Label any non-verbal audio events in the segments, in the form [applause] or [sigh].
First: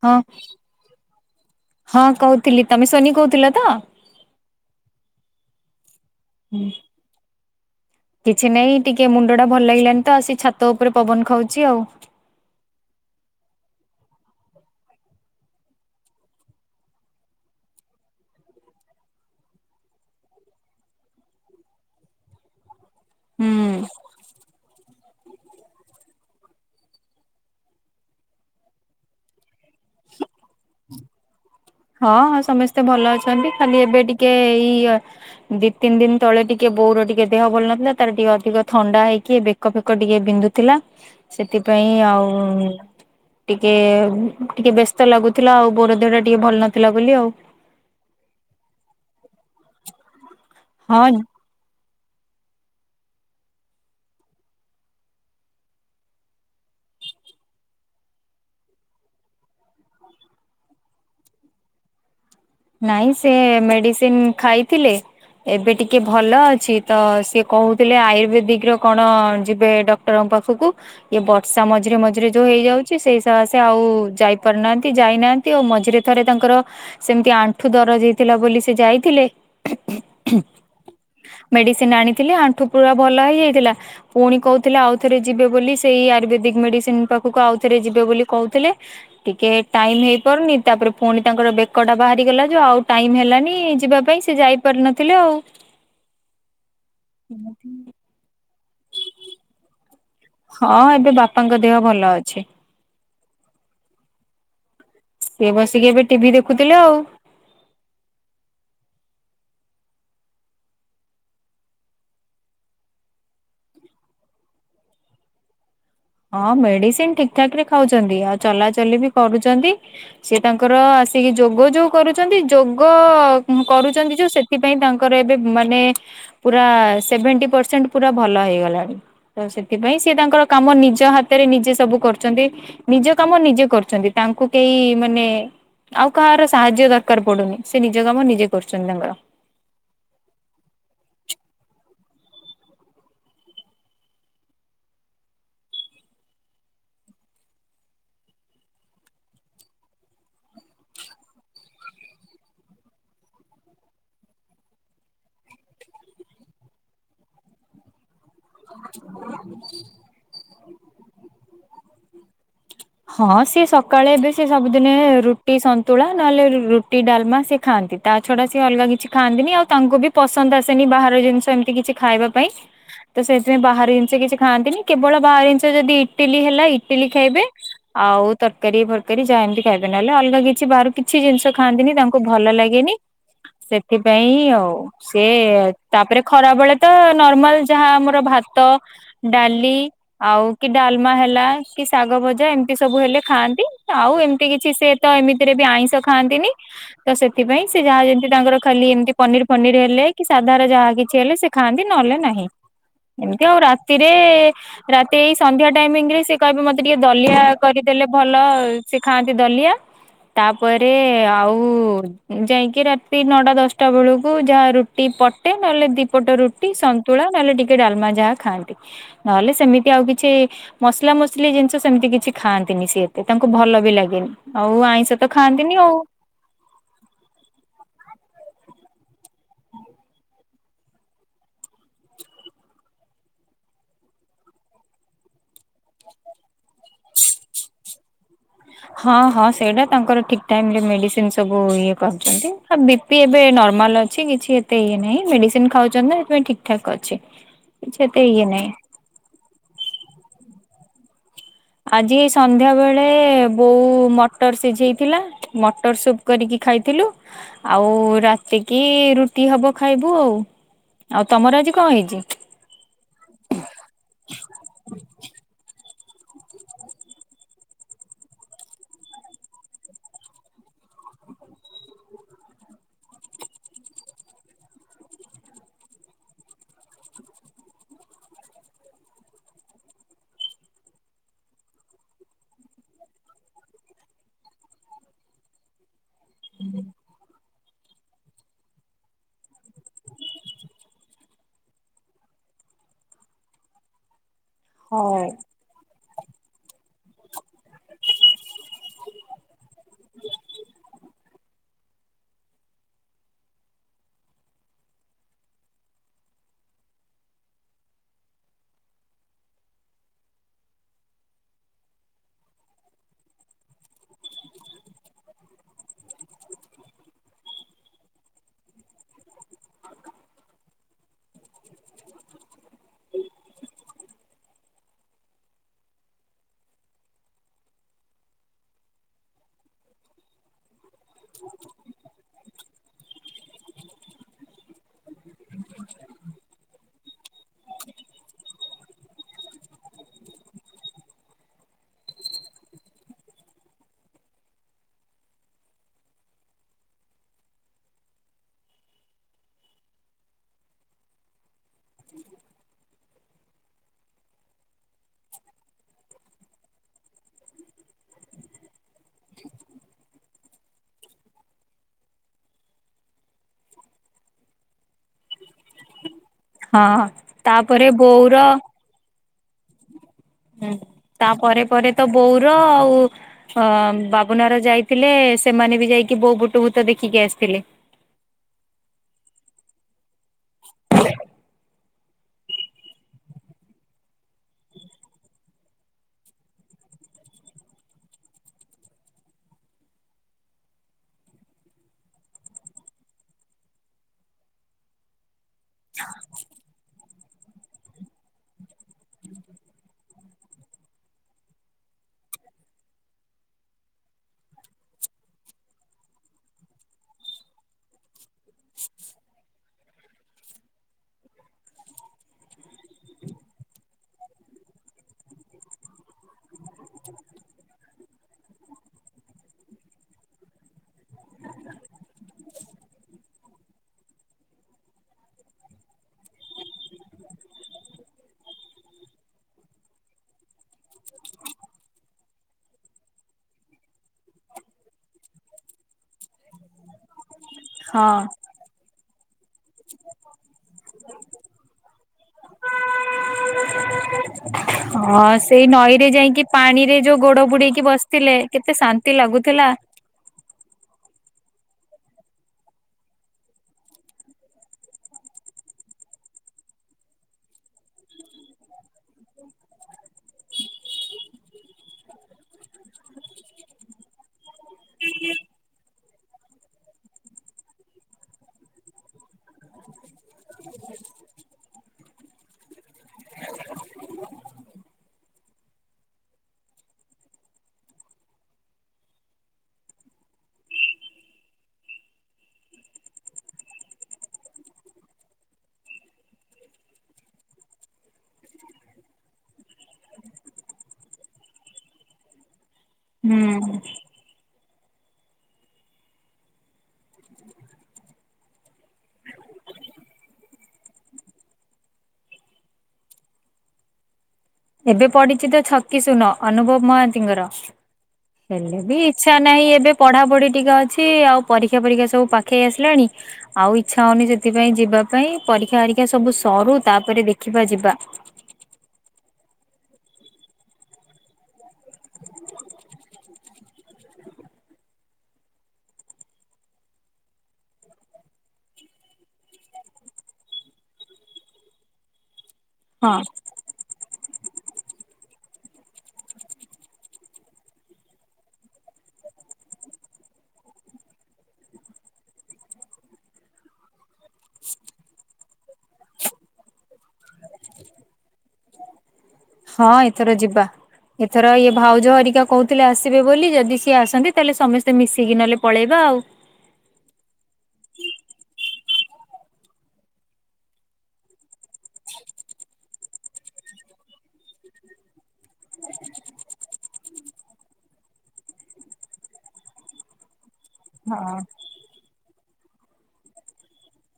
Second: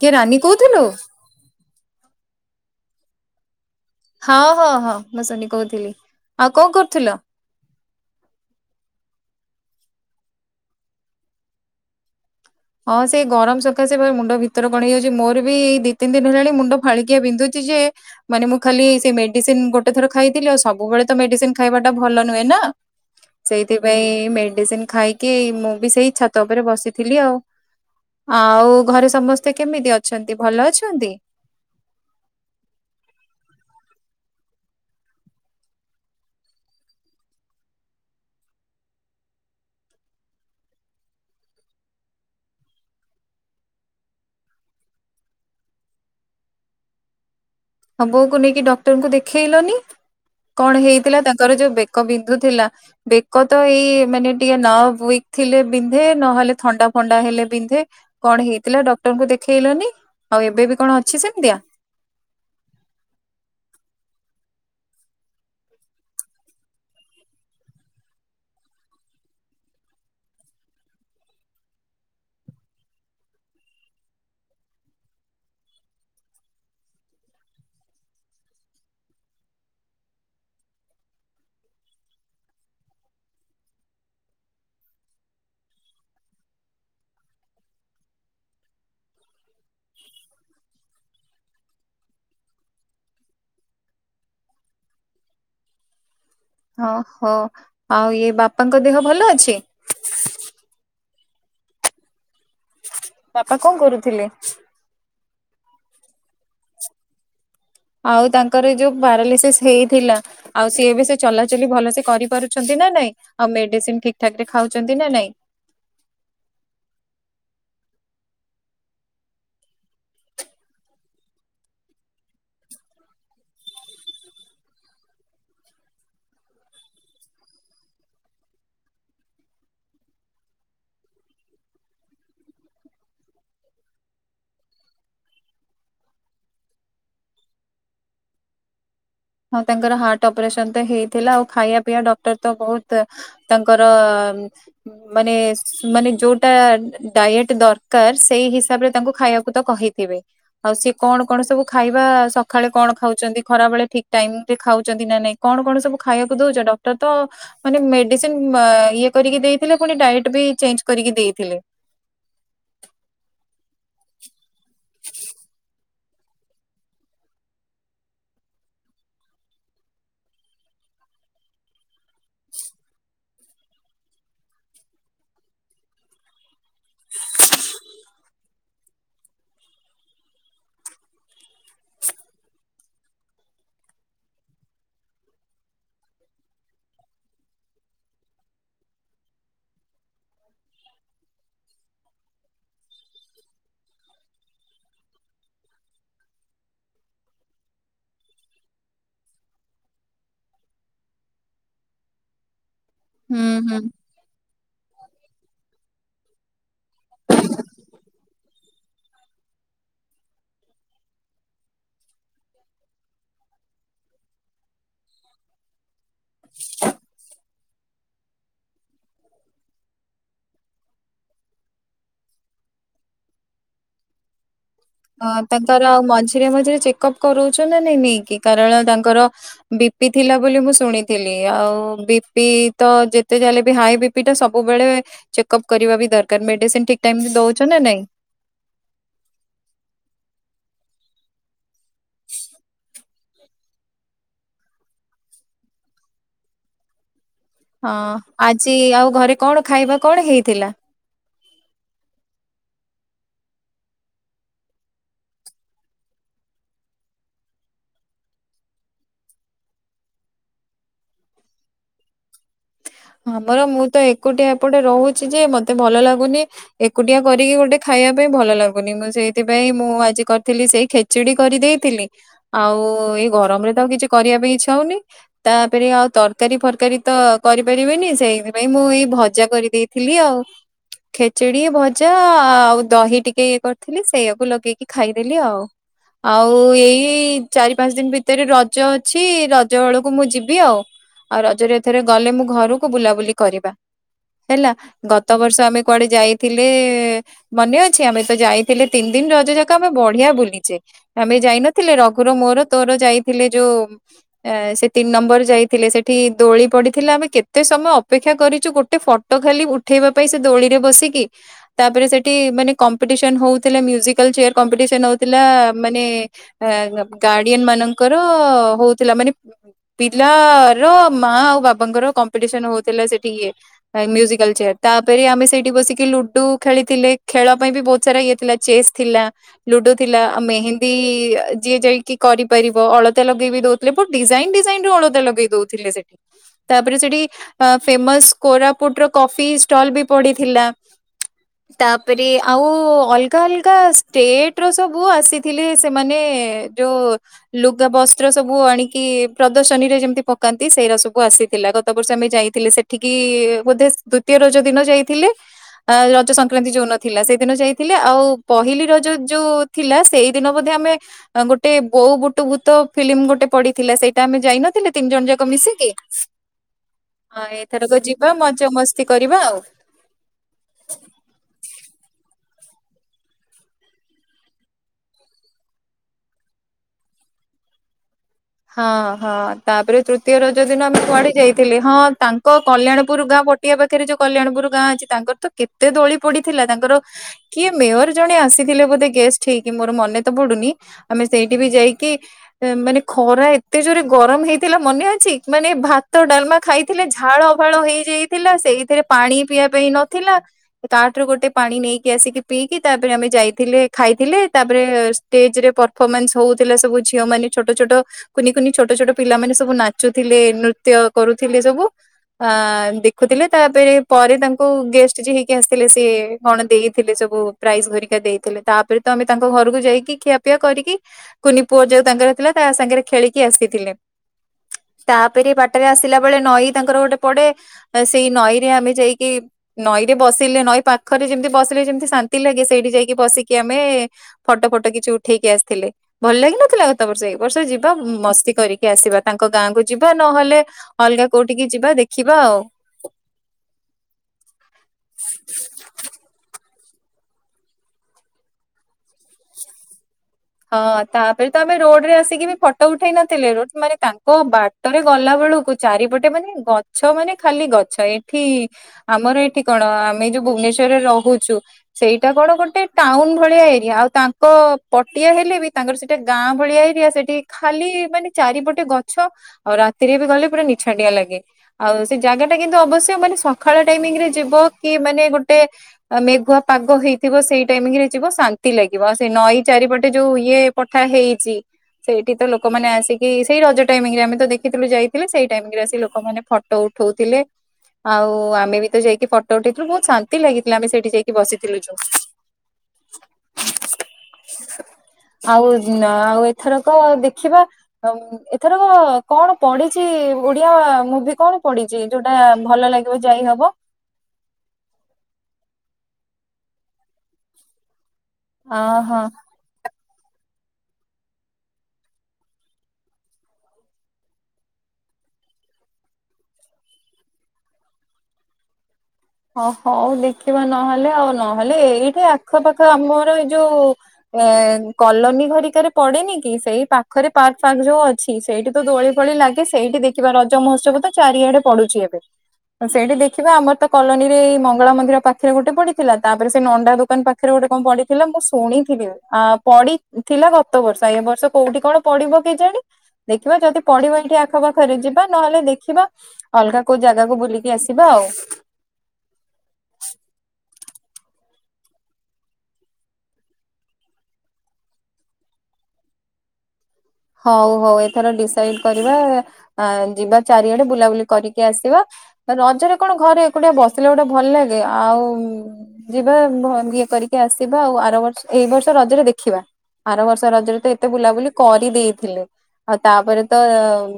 କିଏ ହଁ, ରାନୀ କହୁଥିଲୁ ହଁ କହୁଥିଲି ତମେ ସୁନି କହୁଥିଲ ତ? ହଁ ହଁ ହଁ ମୁଁ ସୁନି କହୁଥିଲି, ଆଉ କଣ କରୁଥିଲ? କିଛି ନାଇଁ ଟିକେ ମୁଣ୍ଡ ଟା ଭଲ ଲାଗିଲାନି ତ, ଆସି ଛାତ ଉପରେ ପବନ ଖାଉଛି ଆଉ। ହଁ ସେଇ ଗରମ ସକାଶେ ମୁଣ୍ଡ ଭିତରେ କଣ ହେଇଯାଉଛି, ମୋର ବି ଦି ତିନି ଦିନ ହେଲାଣି ମୁଣ୍ଡ ଫାଳିକିଆ ବିନ୍ଧୁଛି ଯେ ମାନେ ମୁଁ ଖାଲି ସେ ମେଡିସିନ ଗୋଟେ ଥର ଖାଇଥିଲି ଆଉ ସବୁବେଳେ ତ ମେଡିସିନ ଖାଇବାଟା ଭଲ ନୁହେଁ ନା। ହୁଁ। ସେଇଥିପାଇଁ ମେଡିସିନ ଖାଇକି ମୁଁ ବି ସେଇ ଛାତ ଉପରେ ବସିଥିଲି ଆଉ। ଆଉ ଘରେ ସମସ୍ତେ କେମିତି ଅଛନ୍ତି? ଭଲ ଅଛନ୍ତି? ହଁ ହଁ ସମସ୍ତେ ଭଲ ଅଛନ୍ତି, ଖାଲି ଏବେ ଟିକେ ଇଏ ଦି ତିନି ଦିନ ତଳେ ଟିକେ ବୋଉର ଟିକେ ଦେହ ଭଲ ନଥିଲା, ତାର ଟିକେ ଅଧିକ ଥଣ୍ଡା ହେଇକି ବେ ବେକ ଫେକ ଟିକେ ବିନ୍ଧୁଥିଲା। ସେଥିପାଇଁ ଆଉ ଟିକେ ଟିକେ ବ୍ୟସ୍ତ ଲାଗୁଥିଲା ଆଉ ବୋଉର ଦେହ ଟା ଟିକେ ଭଲ ନଥିଲା ବୋଲି ଆଉ। ହ ବଉକୁ ନେଇକି ଡକ୍ଟରଙ୍କୁ ଦେଖେଇଲନି? କଣ ହଁ ହେଇଥିଲା ତାଙ୍କର ଯୋଉ ବେକ ବିନ୍ଧୁ ଥିଲା। ବେକ ତ ଏଇ ମାନେ ଟିକେ ନର୍ବ ଉଇକ୍ ଥିଲେ ବିନ୍ଧେ ନହେଲେ ଥଣ୍ଡା ଫଣ୍ଡା ହେଲେ ବିନ୍ଧେ। କଣ ହେଇଥିଲା? ଡକ୍ଟରଙ୍କୁ ଦେଖେଇଲନି ଆଉ ଏବେ ବି କଣ ଅଛି ସେମିତିଆ? ନାଇଁ ସେ ମେଡିସିନ ଖାଇଥିଲେ। ଏବେ ଟିକେ ଭଲ ଅଛି ତ ସିଏ କହୁଥିଲେ ଆୟୁର୍ବେଦିକ ର କଣ ଯିବେ ଡକ ଡକ୍ଟର ପାଖକୁ, ଇଏ ବର୍ଷା ମଝିରେ ମଝିରେ ଯୋଉ ହେଇଯାଉଛି ସେଇ [inaudible] ଆଉ ଯାଇ ପାରୁନାହାନ୍ତି, ଯାଇନାହାନ ନ୍ତି, ମଝିରେ ଥରେ ତାଙ୍କର ସେମ ଆଣ୍ଠୁ ଦରଜ ହେଇଥିଲା ବୋଲି ସେ ଯାଇଥିଲେ। ମେଡ଼ିସିନ ଆଣିଥିଲେ ଆଣ୍ଠୁ ପୁରା ଭଲ ହେଇଯାଇଥିଲା। ପୁଣି କହୁଥିଲେ ଆଉଥରେ ଯିବେ ବୋଲି ସେଇ ଆୟୁର୍ବେଦିକ ମେଡିସିନ ପାଖକୁ ଆଉଥରେ ଯିବେ ବୋଲି କହୁଥିଲେ। ଟିକେ ଟାଇମ ହେଇପାରୁନି ତାପରେ ପୁଣି ତାଙ୍କର ବେକ ଟା ବାହାରିଗଲା ଯୋଉ ଆଉ ଟାଇମ ହେଲାନି ଯିବା ପାଇଁ ସେ ଯାଇପାରିନଥିଲେ ଆଉ। ଓଁହୋ ଆଉ ଇଏ ବାପାଙ୍କ ଦେହ ଭଲ ଅଛି? ହଁ ଏବେ ବାପାଙ୍କ ଦେହ ଭଲ ଅଛି। ବାପା କଣ କରୁଥିଲେ? ସିଏ ବସିକି ଏବେ ଟିଭି ଦେଖୁଥିଲେ ଆଉ। ଆଉ ତାଙ୍କର ଯୋଉ ପାରାଲିସିସ୍ ହେଇଥିଲା ଆଉ ସିଏ ବି ସେ ଚଲାଚଲି ଭଲ ସେ କରିପାରୁଛନ୍ତି ନା ନାଇଁ? ଆଉ ମେଡିସିନ ଠିକ ଠାକ ରେ ଖାଉଛନ୍ତି ନା ନାଇଁ? ହଁ ମେଡିସିନ ଠିକ ଠାକ ରେ ଖାଉଛନ୍ତି ଆଉ ଚଲାଚଲି ବି କରୁଛନ୍ତି। ସେତାଙ୍କର ଆସିକି ଯୋଗ ଯୋଉ କରୁଛନ୍ତି ଯୋଗ କରୁଛନ୍ତି ଯୋଉ ସେ ସେଥିପାଇଁ ତାଙ୍କର ଏବେ ମାନେ ପୁରା ସେଭେଣ୍ଟି ପରସେଣ୍ଟ ପୁରା ଭଲ ହେଇଗଲାଣି ତ ସେଥିପାଇଁ ସେ ତାଙ୍କର କାମ ନି ନିଜ ହାତରେ ନିଜେ ସବୁ କରୁଛନ୍ତି ନିଜ କାମ ନିଜେ କରୁଛନ୍ତି ତାଙ୍କୁ କେହି ମାନେ ଆଉ କାହାର ସାହାଯ୍ୟ ଦରକାର ପଡୁନି ସେ ନିଜ କାମ ନିଜେ କରୁଛନ୍ତି ତାଙ୍କର। ହଁ ତାଙ୍କର ହାର୍ଟ ଅପରେସନ ତ ହେଇଥିଲା ଆଉ ଖାଇବା ପିଇବା ଡକ୍ଟର ତ ବହୁତ ତାଙ୍କର ମାନେ ମାନେ ଯୋଉଟା ଡାଏଟ ଦରକାର ସେଇ ହିସାବରେ ତାଙ୍କୁ ଖାଇବାକୁ ତ କହିଥିବେ ଆଉ ସି କଣ କଣ ସବୁ ଖାଇବା ସକାଳେ କଣ ଖାଉଛନ୍ତି ଖରାବେଳେ ଠିକ ଟାଇମ ରେ ଖାଉଛନ୍ତି ନା ନାଇଁ କଣ କଣ ସବୁ ଖାଇବାକୁ ଦଉଛ ଡକ୍ଟର ତ ମାନେ ମେଡିସିନ ଇଏ କରିକି ଦେଇଥିଲେ ପୁଣି ଡାଏଟ୍ ବି ଚେଞ୍ଜ କରିକି ଦେଇଥିଲେ। ହଁ ସିଏ ସକାଳେ ଏବେ ସେ ସବୁଦିନେ ରୁଟି ସ ତୁଳା ନହେଲେ ରୁଟି ଡାଲମା ସେ ଖାଆନ୍ତି ତା ଛଡା ସିଏ ଅଲଗା କିଛି ଖାଆନ୍ତିନି ଆଉ ତାଙ୍କୁ ବି ପସନ୍ଦ ଆସେନି ବାହାର ଜିନିଷ ଏମିତି କିଛି ଖାଇବା ପାଇଁ। ତ ସେଥିପାଇଁ ବାହାର ଜିନିଷ କିଛି ଖାଆନ୍ତିନି କେବଳ ବାହାର ଜିନିରେ ଯଦି ଇଟିଲି ହେଲା ଇଟିଲି ଖାଇବେ। ଆଉ ତରକାରୀ ଫରକାରୀ ଯାହା ଏମିତି ଖାଇବେ ନହେଲେ ଅଲଗା କିଛି ବାହାରୁ କିଛି ଜିନିଷ ଖାଆନ୍ତିନି ତାଙ୍କୁ କୁ ଭଲ ଲାଗେନି ସେଥିପାଇଁ ଆଉ। ସେ ତାପରେ ଖରା ବେଳେ ତ ନର୍ମାଲ ଯାହା ଆମର ଭାତ। ଡାଲି ଆଉ କି ଡାଲମା ହେଲା କି ଶାଗ ଭଜା ଏମତି ସବୁ ହେଲେ ଖାଆନ୍ତି ଆଉ ଏମିତି କିଛି ସେ ତ ଏମିତିରେ ବି ଆଇଁଷ ଖାଆନ୍ତିନି। ତ ସେଥିପାଇଁ ସେ ଯାହା ଯେମିତି ତାଙ୍କର ଖାଲି ଏମିତି ପନିର ଫନିର ହେଲେ କି ସାଧାର ଯାହା କିଛି ହେଲେ ସେ ଖାଆନ୍ତି ନହଲେ ନାହିଁ। ହ ଏମତି ଆଉ ରାତିରେ ରାତି ଏଇ ସନ୍ଧ୍ୟା ଟାଇମିଂ ରେ ସେ କହିବେ ମତେ ଟିକେ ଦଲିଆ କରିଦେଲେ ଭଲ ସେ ଖାଆନ୍ତି ଦଲିଆ। ତାପରେ ଆଉ ଯାଇକି ରାତି ନଅଟା ଦଶଟା ବେଳକୁ ଯାହା ରୁ ଟି ପଟେ ନହେଲେ ଦିଇପଟ ରୁଟି ସନ୍ତୁଳା ନହେଲେ ଟିକେ ଡାଲମା ଯାହା ଖାଆନ୍ତି। ନହେଲେ ସେମିତି ଆଉ କିଛି ମସଲା ମସଲି ଜିନିଷ ସେମିତି କିଛି ଖାଆନ୍ତିନି ସିଏ ଏତେ ତାଙ୍କୁ ଭଲ ବି ଲାଗେନି ଆଉ ଆଇ ଅ ତାଙ୍କର ଆଉ ମଝିରେ ମଝିରେ ଚେକଅପ୍ କରାଉଛ ନା ନାଇଁ ନେଇକି କାରଣ ତାଙ୍କର ବିପି ଥିଲା ବୋଲି ମୁଁ ଶୁଣିଥିଲି ଆଉ ବି ପି ତ ଯେତେ ଚାାଲେ ବି ହାଇ ବିି ପିଟା ସବୁବେଳେ ଚେକଅପ କରିବା ବି ଦରକାର ମେଡିସିନ ଠିକ ଟାଇମ ଦଉଛ ନା ନାଇଁ? ହଁ ହଁ ସେଇଟା ତାଙ୍କର ଠିକ ଟାଇମ ରେ ମେଡିସିନ ସବୁ ଇଏ କରୁଛନ୍ତି। ବି ଏବେ ନର୍ମାଲ ଅଛି କିଛି ଏତେ ଇଏ ନାହିଁ ମେଡିସିନ ଖାଉଛନ୍ତି ସେଥିପାଇଁ ଠିକ ଠାକ୍ ଅଛି। ହଁ କିଛି ଏତେ ଇଏ ନାହିଁ। ଆଜି ଆଉ ଘରେ କଣ ଖାଇବା କଣ ହେଇଥିଲା? ଆଜି ସନ୍ଧ୍ୟା ବେଳେ ବୋଉ ମଟର ସିଝେଇଥିଲା। ମଟର ସୁପ କରିକି ଖାଇଥିଲୁ। ଆଉ ରାତି କିି ରୁଟି ହବ ଖାଇବୁ ଆଉ। ଆଉ ତମର ଆଜି କଁ ହେଇଚି। ଆମର ମୁଁ ତ ଏକୁଟିଆ ଏପଟେ ରହୁଛି ଯେ ମତେ ଭଲ ଲାଗୁନି। ଏକୁଟିଆ କରିକି ଗୋଟେ ଖାଇବା ପାଇଁ ଭଲ ଲାଗୁନି ମୁଁ ସେଇଥିପାଇଁ ମୁଁ ଆଜି କରିଥିଲି ସେଇ ଖେ ଚିଡି କରିଦେଇଥିଲି ଆଉ ଏଇ ଗରମ ରେ ତ ଆଉ କିଛି କରିବା ପାଇଁ ଇଚ୍ଛା ହୋଉନି। ତାପେରେ ଆଉ ତରକାରୀ ଫରକାରୀ ତ କରି ପାରିବିନି ସେଇଥିପାଇଁ ମୁଁ ଏଇ ଭଜା କରିଦେଇଥିଲି ଆଉ। ଖେଚେଡି ଭଜା ଆଉ ଦହି ଟିକେ ଇଏ କରିଥିଲି ସେଇଆକୁ ଲଗେଇକି ଖାଇଦେଲି ଆଉ। ଆଉ ଏଇ ଚାରି ପାଞ୍ଚ ଦିନ ଭିତରେ ରଜ ଅଛି ରଜ ବେଳକୁ ମୁଁ ଯିବି ଆଉ ଆଉ ରଜରେ ଏଥରେ ଗଲେ ମୁଁ ଘରକୁ ବୁଲାବୁଲି କରିବା ହେଲା ଗତ ବର୍ଷ ଆମେ କୁଆଡେ ଯାଇ ଥିଲେ ମନେ ଅଛି ଆମେ ତ ଯାଇଥିଲେ ତିନି ଦିନ ରଜ ଯାକ ଆମେ ବଢିଆ ବୁଲିଚେ। ଆମେ ଯାଇନଥିଲେ ରଘୁର ମୋରୋ ତୋରୋ ଯାଇଥିଲେ ଯୋଉ ଏଁ ସେ ତିନି ନମ୍ବର ଯାଇଥିଲେ ସେଠି ଦୋଳି ପଡିଥିଲା ବି କେ ତେ ସମୟେ ଅପେକ୍ଷା କରିଚୁ ଗୋଟେ ଫଟ ଖାଲି ଉଠେଇବା ପାଇଁ ସେ ଦୋଳିରେ ବସିକି। ତାପରେ ସେଠି ମାନେ କମ୍ପିଡିସନ୍ ହୋଉଥିଲା ମ୍ୟୁଜିକାଲ୍ ଚେୟାର କମ୍ପିଡିସନ୍ ହୋଉଥିଲା ମାନେ [unintelligible] ଗାର୍ଡିଆନ୍ ମାନଙ୍କର ହୋଉଥିଲା ମାନେ ପିଲାର ମା ଆଉ ବାବାଙ୍କର କମ୍ପିଡିସନ୍ ହୋଉଥୁଲା ସେଠି ଇଏ ଆଁ ମ୍ୟୁଜିକାଲ ଚେୟାର ତାପେରେ ଆମେ ସେଇଠି ବସିକି ଲୁଡୁ ଖେଳିଥିଲେ ଖେଳ ପାଇଁ ବି ବୋହୁତ ସାରା ଇଏ ଥିଲା ଚେସ୍ ଥିଲା ଲୁଡୁ ଥିଲା ଆଉ ମେହେନ୍ଦୀ ଯିଏ ଯାଇକି କରି ପାରିବ ଅଳତା ଲଗେଇ ବି ଦୋଉଥିଲେ ବୋହୁତ ଡିଜାଇନ୍ ଡିଜାଇନ୍ ର ଅଳତା ଲଗେଇ ଦୋଉଥିଲେ ସେଠି ତାପରେ ସେଠି ଅଁ ଫେମସ୍ କୋରାପୁଟ ର କଫି ଷ୍ଟଲ ବି ପଢିଥିଲା। ତାପେରେ ଆଉ ଅଲଗା ଅଲଗା ଷ୍ଟେଟ୍ ର ସବୁ ଆସିଥିଲେ ସେମାନେ ଯୋଉ ଲୁଗା ବସ୍ତ୍ର ସବୁ ଆଣିକି ପ୍ରଦର୍ଶନୀରେ ଯେମିତି ପକାନ୍ତି ସେଇରା ସବୁ ଆସିଥିଲା ଗ ତ ବର୍ଷ ଆମେ ଯାଇଥିଲେ ସେଠିକି ବୋଧେ ଦୁତୀୟ ରଜ ଦିନ ଯାଇଥିଲେ। ଆଁ ରଜ ସଂକ୍ରାନ୍ତି ଯୋଉନଥିଲା ସେଇଦିନ ଯାଇଥିଲେ ଆଉ ପହିଲି ରଜ ଯୋଉ ଥିଲା ସେଇଦିନ ବୋଧେ ଆମେ ଗୋଟେ ବୋଉ ବୁଟ ଭୁତ ଫିଲ୍ମ ଗୋଟେ ପଡିଥିଲା ସେଇଟା ଆମେ ଯାଇନଥିଲେ ତିନି ଜଣ ଯାକ ମିଶିକି ହଁ ହଁ। ହଁ ଏଥରକ ଯିବା ମଜ ମସ୍ତି କରିବା ଆଉ। ହୁଁ ତାପରେ ପରେ ତ ବୋଉର ଆଉ ଅଁ ବାବୁନାର ଯାଇଥିଲେ ସେମାନେ ବି ଯାଇକି ବୋଉ ବୁଟ ଭୁତ ଦେଖିକି ଆସିଥିଲେ। ହଁ ହଁ ତାପେରେ ତୃତୀୟ ରଜ ଦିନ ଆମେ କୁଆଡେ ଯାଇଥିଲେ ହଁ ତାଙ୍କ କଲ୍ୟାଣପୁରୁ ଗାଁ ପ ଟିଆ ପାଖେରେ ଯୋଉ କଲ୍ୟାଣପୁରୁ ଗାଁ ଅଛି ତାଙ୍କର ତ କେତେ ଦୋଳି ପଡିଥିଲା ତାଙ୍କର କିଏ ମେୟର ଜଣେ ଆସିଥିଲେ ବୋଧେ ଗେଷ୍ଟ ହେଇକି ମୋର ମନେ ତ ପଡୁନି ଆମେ ସେଇଠି ବି ଯାଇକି ଏଁ ମାନେ ଖରା ଏତେ ଜୋରେ ଗରମ ହେଇଥିଲା ମନେ ଅଛି ମାନେ ଭାତ ଡାଲମା ଖାଇଥିଲେ ଝାଳ ଫାଳ ହେଇଯାଇ ଥିଲା ସେଇଥିରେ ପାଣି ପିଇବା ପାଇଁ ନଥିଲା। ତାଠୁରୁ ଗୋଟେ ପାଣି ନେଇକି ଆସିକି ପିଇକି ତାପରେ ଆମେ ଯାଇଥିଲେ ଖାଇଥିଲେ ତାପରେ ଟେଜ୍ ରେ ପରଫମାନ୍ସ ହୋଉଥିଲା ସବୁ ଝିଅ ମାନ ଛୋଟୋ ଛୋଟୋ କୁନି କୁନି ଛୋଟୋ ଛୋଟୋ ପିଲାମାନେ ସବୁ ନାଚୁଥିଲେ ନୃତ୍ୟ କରୁଥିଲେ ସବୁ। ଆଁ ଦେଖୁଥିଲେ ତାପେରେ ପରେ ତାଙ୍କୁ ଗେଷ୍ଟ ଯିଏ ହେଇକି ଆସିଥିଲେ ସିଏ କଣ ଦେଇଥିଲେ ସବୁ ପ୍ରାଇସ୍ ଘରିକା ଦେଇଥିଲେ ତାପରେ ତ ଆମେ ତାଙ୍କ ଘରକୁ ଯାଇକି ଖିଆପିଆ କରିକି କୁନି ପୁଅ ଯୋଉ ତାଙ୍କର ଥିଲା ତା ସାଙ୍ଗେରେ ଖେଳିକି ଆସିଥିଲେ। ତାପେରେ ବାଟେରେ ଆସିଲା ବେଳେ ନଈ ତାଙ୍କର ଗୋଟେ ପଡେ। ସେଇ ନଈରେ ଆମେ ଯାଇକି ନଈରେ ବସିଲେ ନଈ ପାଖରେ ଯେମିତି ବସିଲେ ଯେମିତି ଶାନ୍ତି ଲାଗେ ସେଇଠି ଯାଇକି ବସିକି ଆମେ ଫଟ ଫଟ କିଛି ଉଠେଇକି ଆସିଥିଲେ ଭଲ ଲାଗିନଥିଲା ଗତ ବର୍ଷ ଏଇ ବର୍ଷ ବା ହଁ। ମସ୍ତି କରିକି ଆସିବା ତାଙ୍କ ଗାଁକୁ ଯିବା ନହେଲେ ଅଲଗା କୋଉଠିକି ଯିବା ଦେଖିବା ଆଉ। [inaudible] ହଁ ସେଇ ନଈରେ ଯାଇକି ପାଣିରେ ଯୋଉ ଗୋଡ ବୁଡେଇକି ବସିଥିଲେ କେତେ ଶାନ୍ତି ଲାଗୁଥିଲା। ହଁ ତାପରେ ତ ଆମେ ରୋଡ ରେ ଆସିକି ବି ଫଟୋ ଉଠେଇ ନଥିଲେ ରୋ ମାନେ ତାଙ୍କ ବା ହଟରେ ଗଲା ବେଳକୁ ଚାରିପଟେ ମାନେ ଗଛ ମାନେ ଖାଲି ଗଛ ଏଠି ଆମର ଏଠି କଣ ଆମେ ଯୋଉ ଭୁବନେସ୍ୱରରେ ରହୁଛୁ। ସେଇଟା କଣ ଗୋଟେ ଟାଉନ ଭଳିଆ ଏରିଆ ଆଉ ତାଙ୍କ ପ ଟିଆ ହେଲେ ବି ତାଙ୍କର ସେଟା ଗାଁ ଭଳିଆ ଏରିଆ ସେଠି ଖାଲି ମାନେ ଚାରିପଟେ ଗଛ। ଆଉ ରାତିରେ ବି ଗଲେ ପୁରା ନିଛାଟିଆ ଲାଗେ। ଆଉ ସେ ଜାଗା ଟା କିନ୍ତୁ ଅବଶ୍ୟ ମାନେ ସଖାଳ ଟାଇମିଙ୍ଗ ରେ ଯିବ କି ମାନେ ଗୋଟେ ମେଘୁଆ ପାଗ ହେଇଥିବ ସେଇ ଟାଇମରେ ଯିବ ଶାନ୍ତି ଲାଗିବ। ଆଉ ସେ ନଈ ଚାରିପଟେ ଯୋଉ ଇଏ ପଠା ହେଇଛି। ସେଇଠି ତ ଲୋକମାନେ ଆସିକି ସେଇ ରଜ ଟାଇମି ରେ ଆମେ ତ ଦେଖିଥିଲୁ ଯାଇଥିଲେ ସେଇ ଟାଇମ ରେ ଆସିି ଲୋକମାନେ ଫଟୋ ଉଠ ଉଠଉଥିଲେ। ଆଉ ଆମେ ବି ତ ଯାଇକି ଫଟୋ ଉଠେଇଥିଲୁ ବହୁତ ଶାନ୍ତି ଲାଗିଥିଲା ଆମେ ସେଇଠି ଯାଇକି ବସିଥିଲୁ ଯୋଉ। ହୁଁ। ଆଉ ଆଉ ଏଥର କ ଦେଖିବା ଏଥର କଣ ପଢିଛି ଓଡିଆ ମୁଭି କଣ ପଢିଛି ଯୋଉଟା ଭଲ ଲାଗିବ ଯାଇ ହବ? ଏବେ ପଡିଛି ତ ଛକି ଶୂନ ଅନୁଭବ ମହାନ୍ତିଙ୍କର। ହେଲେ ଅ ବି ହଁ ଇଚ୍ଛା ନାହିଁ ଏବେ। ପଢା ପଢି ଟିକେ ଅଛି ଆଉ ପରୀକ୍ଷା ପରୀକ୍ଷା ସବୁ ପାଖେଇ ଆସିଲାଣି। ଆଉ ଇଚ୍ଛା ହଉନି ସେଥିପାଇଁ ଯିବା ପାଇଁ ପରୀକ୍ଷା ଆରକ୍ଷା ସବୁ ସରୁ ତାପରେ ଦେଖିବା ଯିବା। ଓ ହୋଉ ଦେଖିବା ନହେଲେ ଆଉ ନହେଲେ ଏଇଠି ଆଖପାଖ ଆମର ଏଇ ଯୋଉ ଏ କଲୋନୀ ଘରିକାରେ ପଡେନି କି ସେଇ ପାଖରେ ପାର୍କ ଫାର୍କ ଯୋଉ ଅ ଅଛି, ସେଇଠି ତ ଦୋଳି ଫୋଳି ଲାଗେ ସେଇଠି ଦେଖିବା ରଜ ମହୋତ୍ସବ ତ ଚାରିଆଡେ ପଡୁଛି ଏବେ। ସେଇଠି ହଁ ଦେଖିବା ଆମ କଲୋନୀରେ ଏଇ ମଙ୍ଗଳା ମନ୍ଦିର ପାଖରେ ଗୋଟେ ପଡିଥିଲା ତାପରେ ସେ ନଣ୍ଡା ଦୋକାନ ପାଖରେ ଗୋଟେ କଣ ପଡିଥିଲା ମୁଁ ଶୁଣିଥିଲି। ଆ ପଡିଥିଲା ଗତ ବର୍ଷ ଏ ବର୍ଷ କୋଉଠି କଣ ପଡିବ କେଜାଣି? ଦେଖିବା ଯଦି ପଢିବ ଏଇଠି ଆଖପାଖରେ ଯିବା ନହେଲେ ଦେଖିବା। ଅଲଗା କୋଉ ଜାଗାକୁ ବୁଲିକି ଆସିବା ଆଉ। ହଁ ଏଥର ଯିବା। ଏଥର ଇଏ ଭାଉଜ ହରିକା କହୁଥିଲେ ଆସିବେ ବୋଲି ଯଦି ସିଏ ଆସନ୍ତି ତାହେଲେ ସମସ୍ତେ ମିଶିକି ନହେଲେ ପଳେଇବା ଆଉ। ହଉ ହଉ ଏଥର ଡିସାଇଡ କରିବା ଆଁ ଯିବା ଚାରିଆଡେ ବୁଲାବୁଲି କରିକି ଆସିବା। ରଜରେ କଣ ଘରେ ଏକୁଟିଆ ବସିଲେ ଗୋଟେ ଭଲ ଲାଗେ ଆଉ। ଯିବା ଭ ଇଏ କରିକି ଆସିବା ଆଉ ଆର ବର୍ଷ ଏଇ ବର୍ଷ ରଜରେ ଦେଖିବା। ଆର ବର୍ଷ ରଜରେ ଏତେ ବୁଲାବୁଲି କରିଦେଇଥିଲେ। ଆଉ ତାପରେ ତ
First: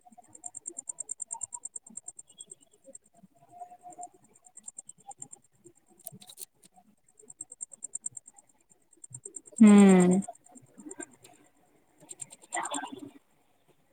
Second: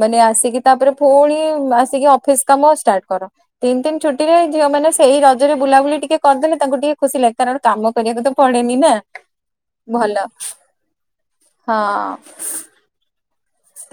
ମାନେ ଆସିକି ତାପରେ ପୁଣି ଆସିକି ଅଫିସ କାମ ଷ୍ଟାର୍ଟ କର। ତିନି ତିିନ ଛୁଟିରେ ଝିଅ ମାନେ ସେଇ ରଜରେ ବୁଲାବୁଲି ଟିକେ କରିଦେଲେ ତାଙ୍କୁ ଟିକେ ଖୁସି ଲାଗେ। କାରଣ କାମ କରିବାକୁ ତ ପଡେନି ନା। ହୁଁ ଭଲ ହଁ।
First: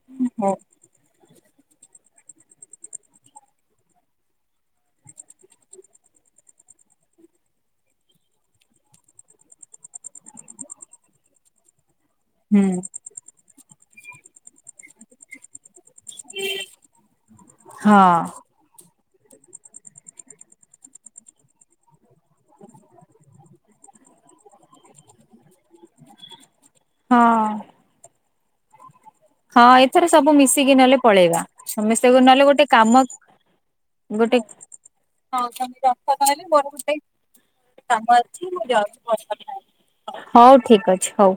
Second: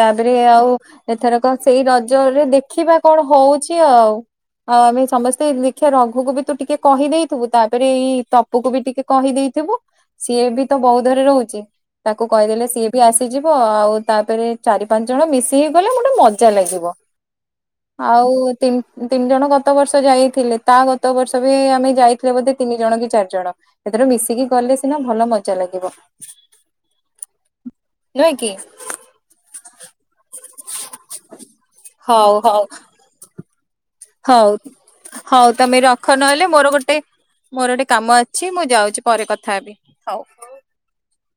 ତାଦେରେ ହୁଁ ଆଉ ଏଥର କଣ ସେଇ ରଜରେ ଦେଖିବା କଣ ହଉଛି ଆଉ? ଆଉ ଆମେ ସମସ୍ତେ ଦେଖିବା ରଘୁକୁ ବି ତୁ ଟିକେ କହିଦେଇଥିବୁ। ତାପରେ ଏଇ ତପ୍ ପୁ କୁ ବି ଟିକେ କହିଦେଇଥିବୁ ସିଏ ବି ତ ବହୁଉଧରେ ରହୁଛି। ତାକୁ କହିଦେଲେ ସିଏ ବି ଆସିଯିବ ଆଉ ତାପରେ ଚାରି ପାଞ୍ଚ ଜଣ ମିସି କି ଗଲେ ଗୋଟେ ମଜା ଲାଗିବ ହଁ ଆଉ। ତିନ୍ ତିନି ଜଣ ଗତ ବର୍ଷ ଯାଇଥିଲେ ତା ଗତ ବର୍ଷ ବି ଆମେ ଯାଇଥିଲେ ବୋଧେ ତିନି ଜଣ କି ଚାରି ଜଣ। ଏଥର ମିଶିକି ଗଲେ ସିନା ଭଲ ମଜା ଲାଗିବ। ହଁ। ନୁହେଁ କି? ହଁ ଏଥର ସବୁ ମିଶିକି ନହେଲେ ପଳେଇବା। ସମସ୍ତଙ୍କୁ ହଉ ନହଲେ ଗୋଟେ ହଉ କାମ ଗୋଟେ ହଉ ହଉ କହ ତମେ ରଖ ନହେଲେ ମୋର ଗୋଟେ ଗଟେ ମୋର ଗୋଟେ କାମ ଅଛି ମୁଁ ଯାଉଛି ପରେ କଥା ହେବି ହଉ ଠିକ ଅଛି ହଉ।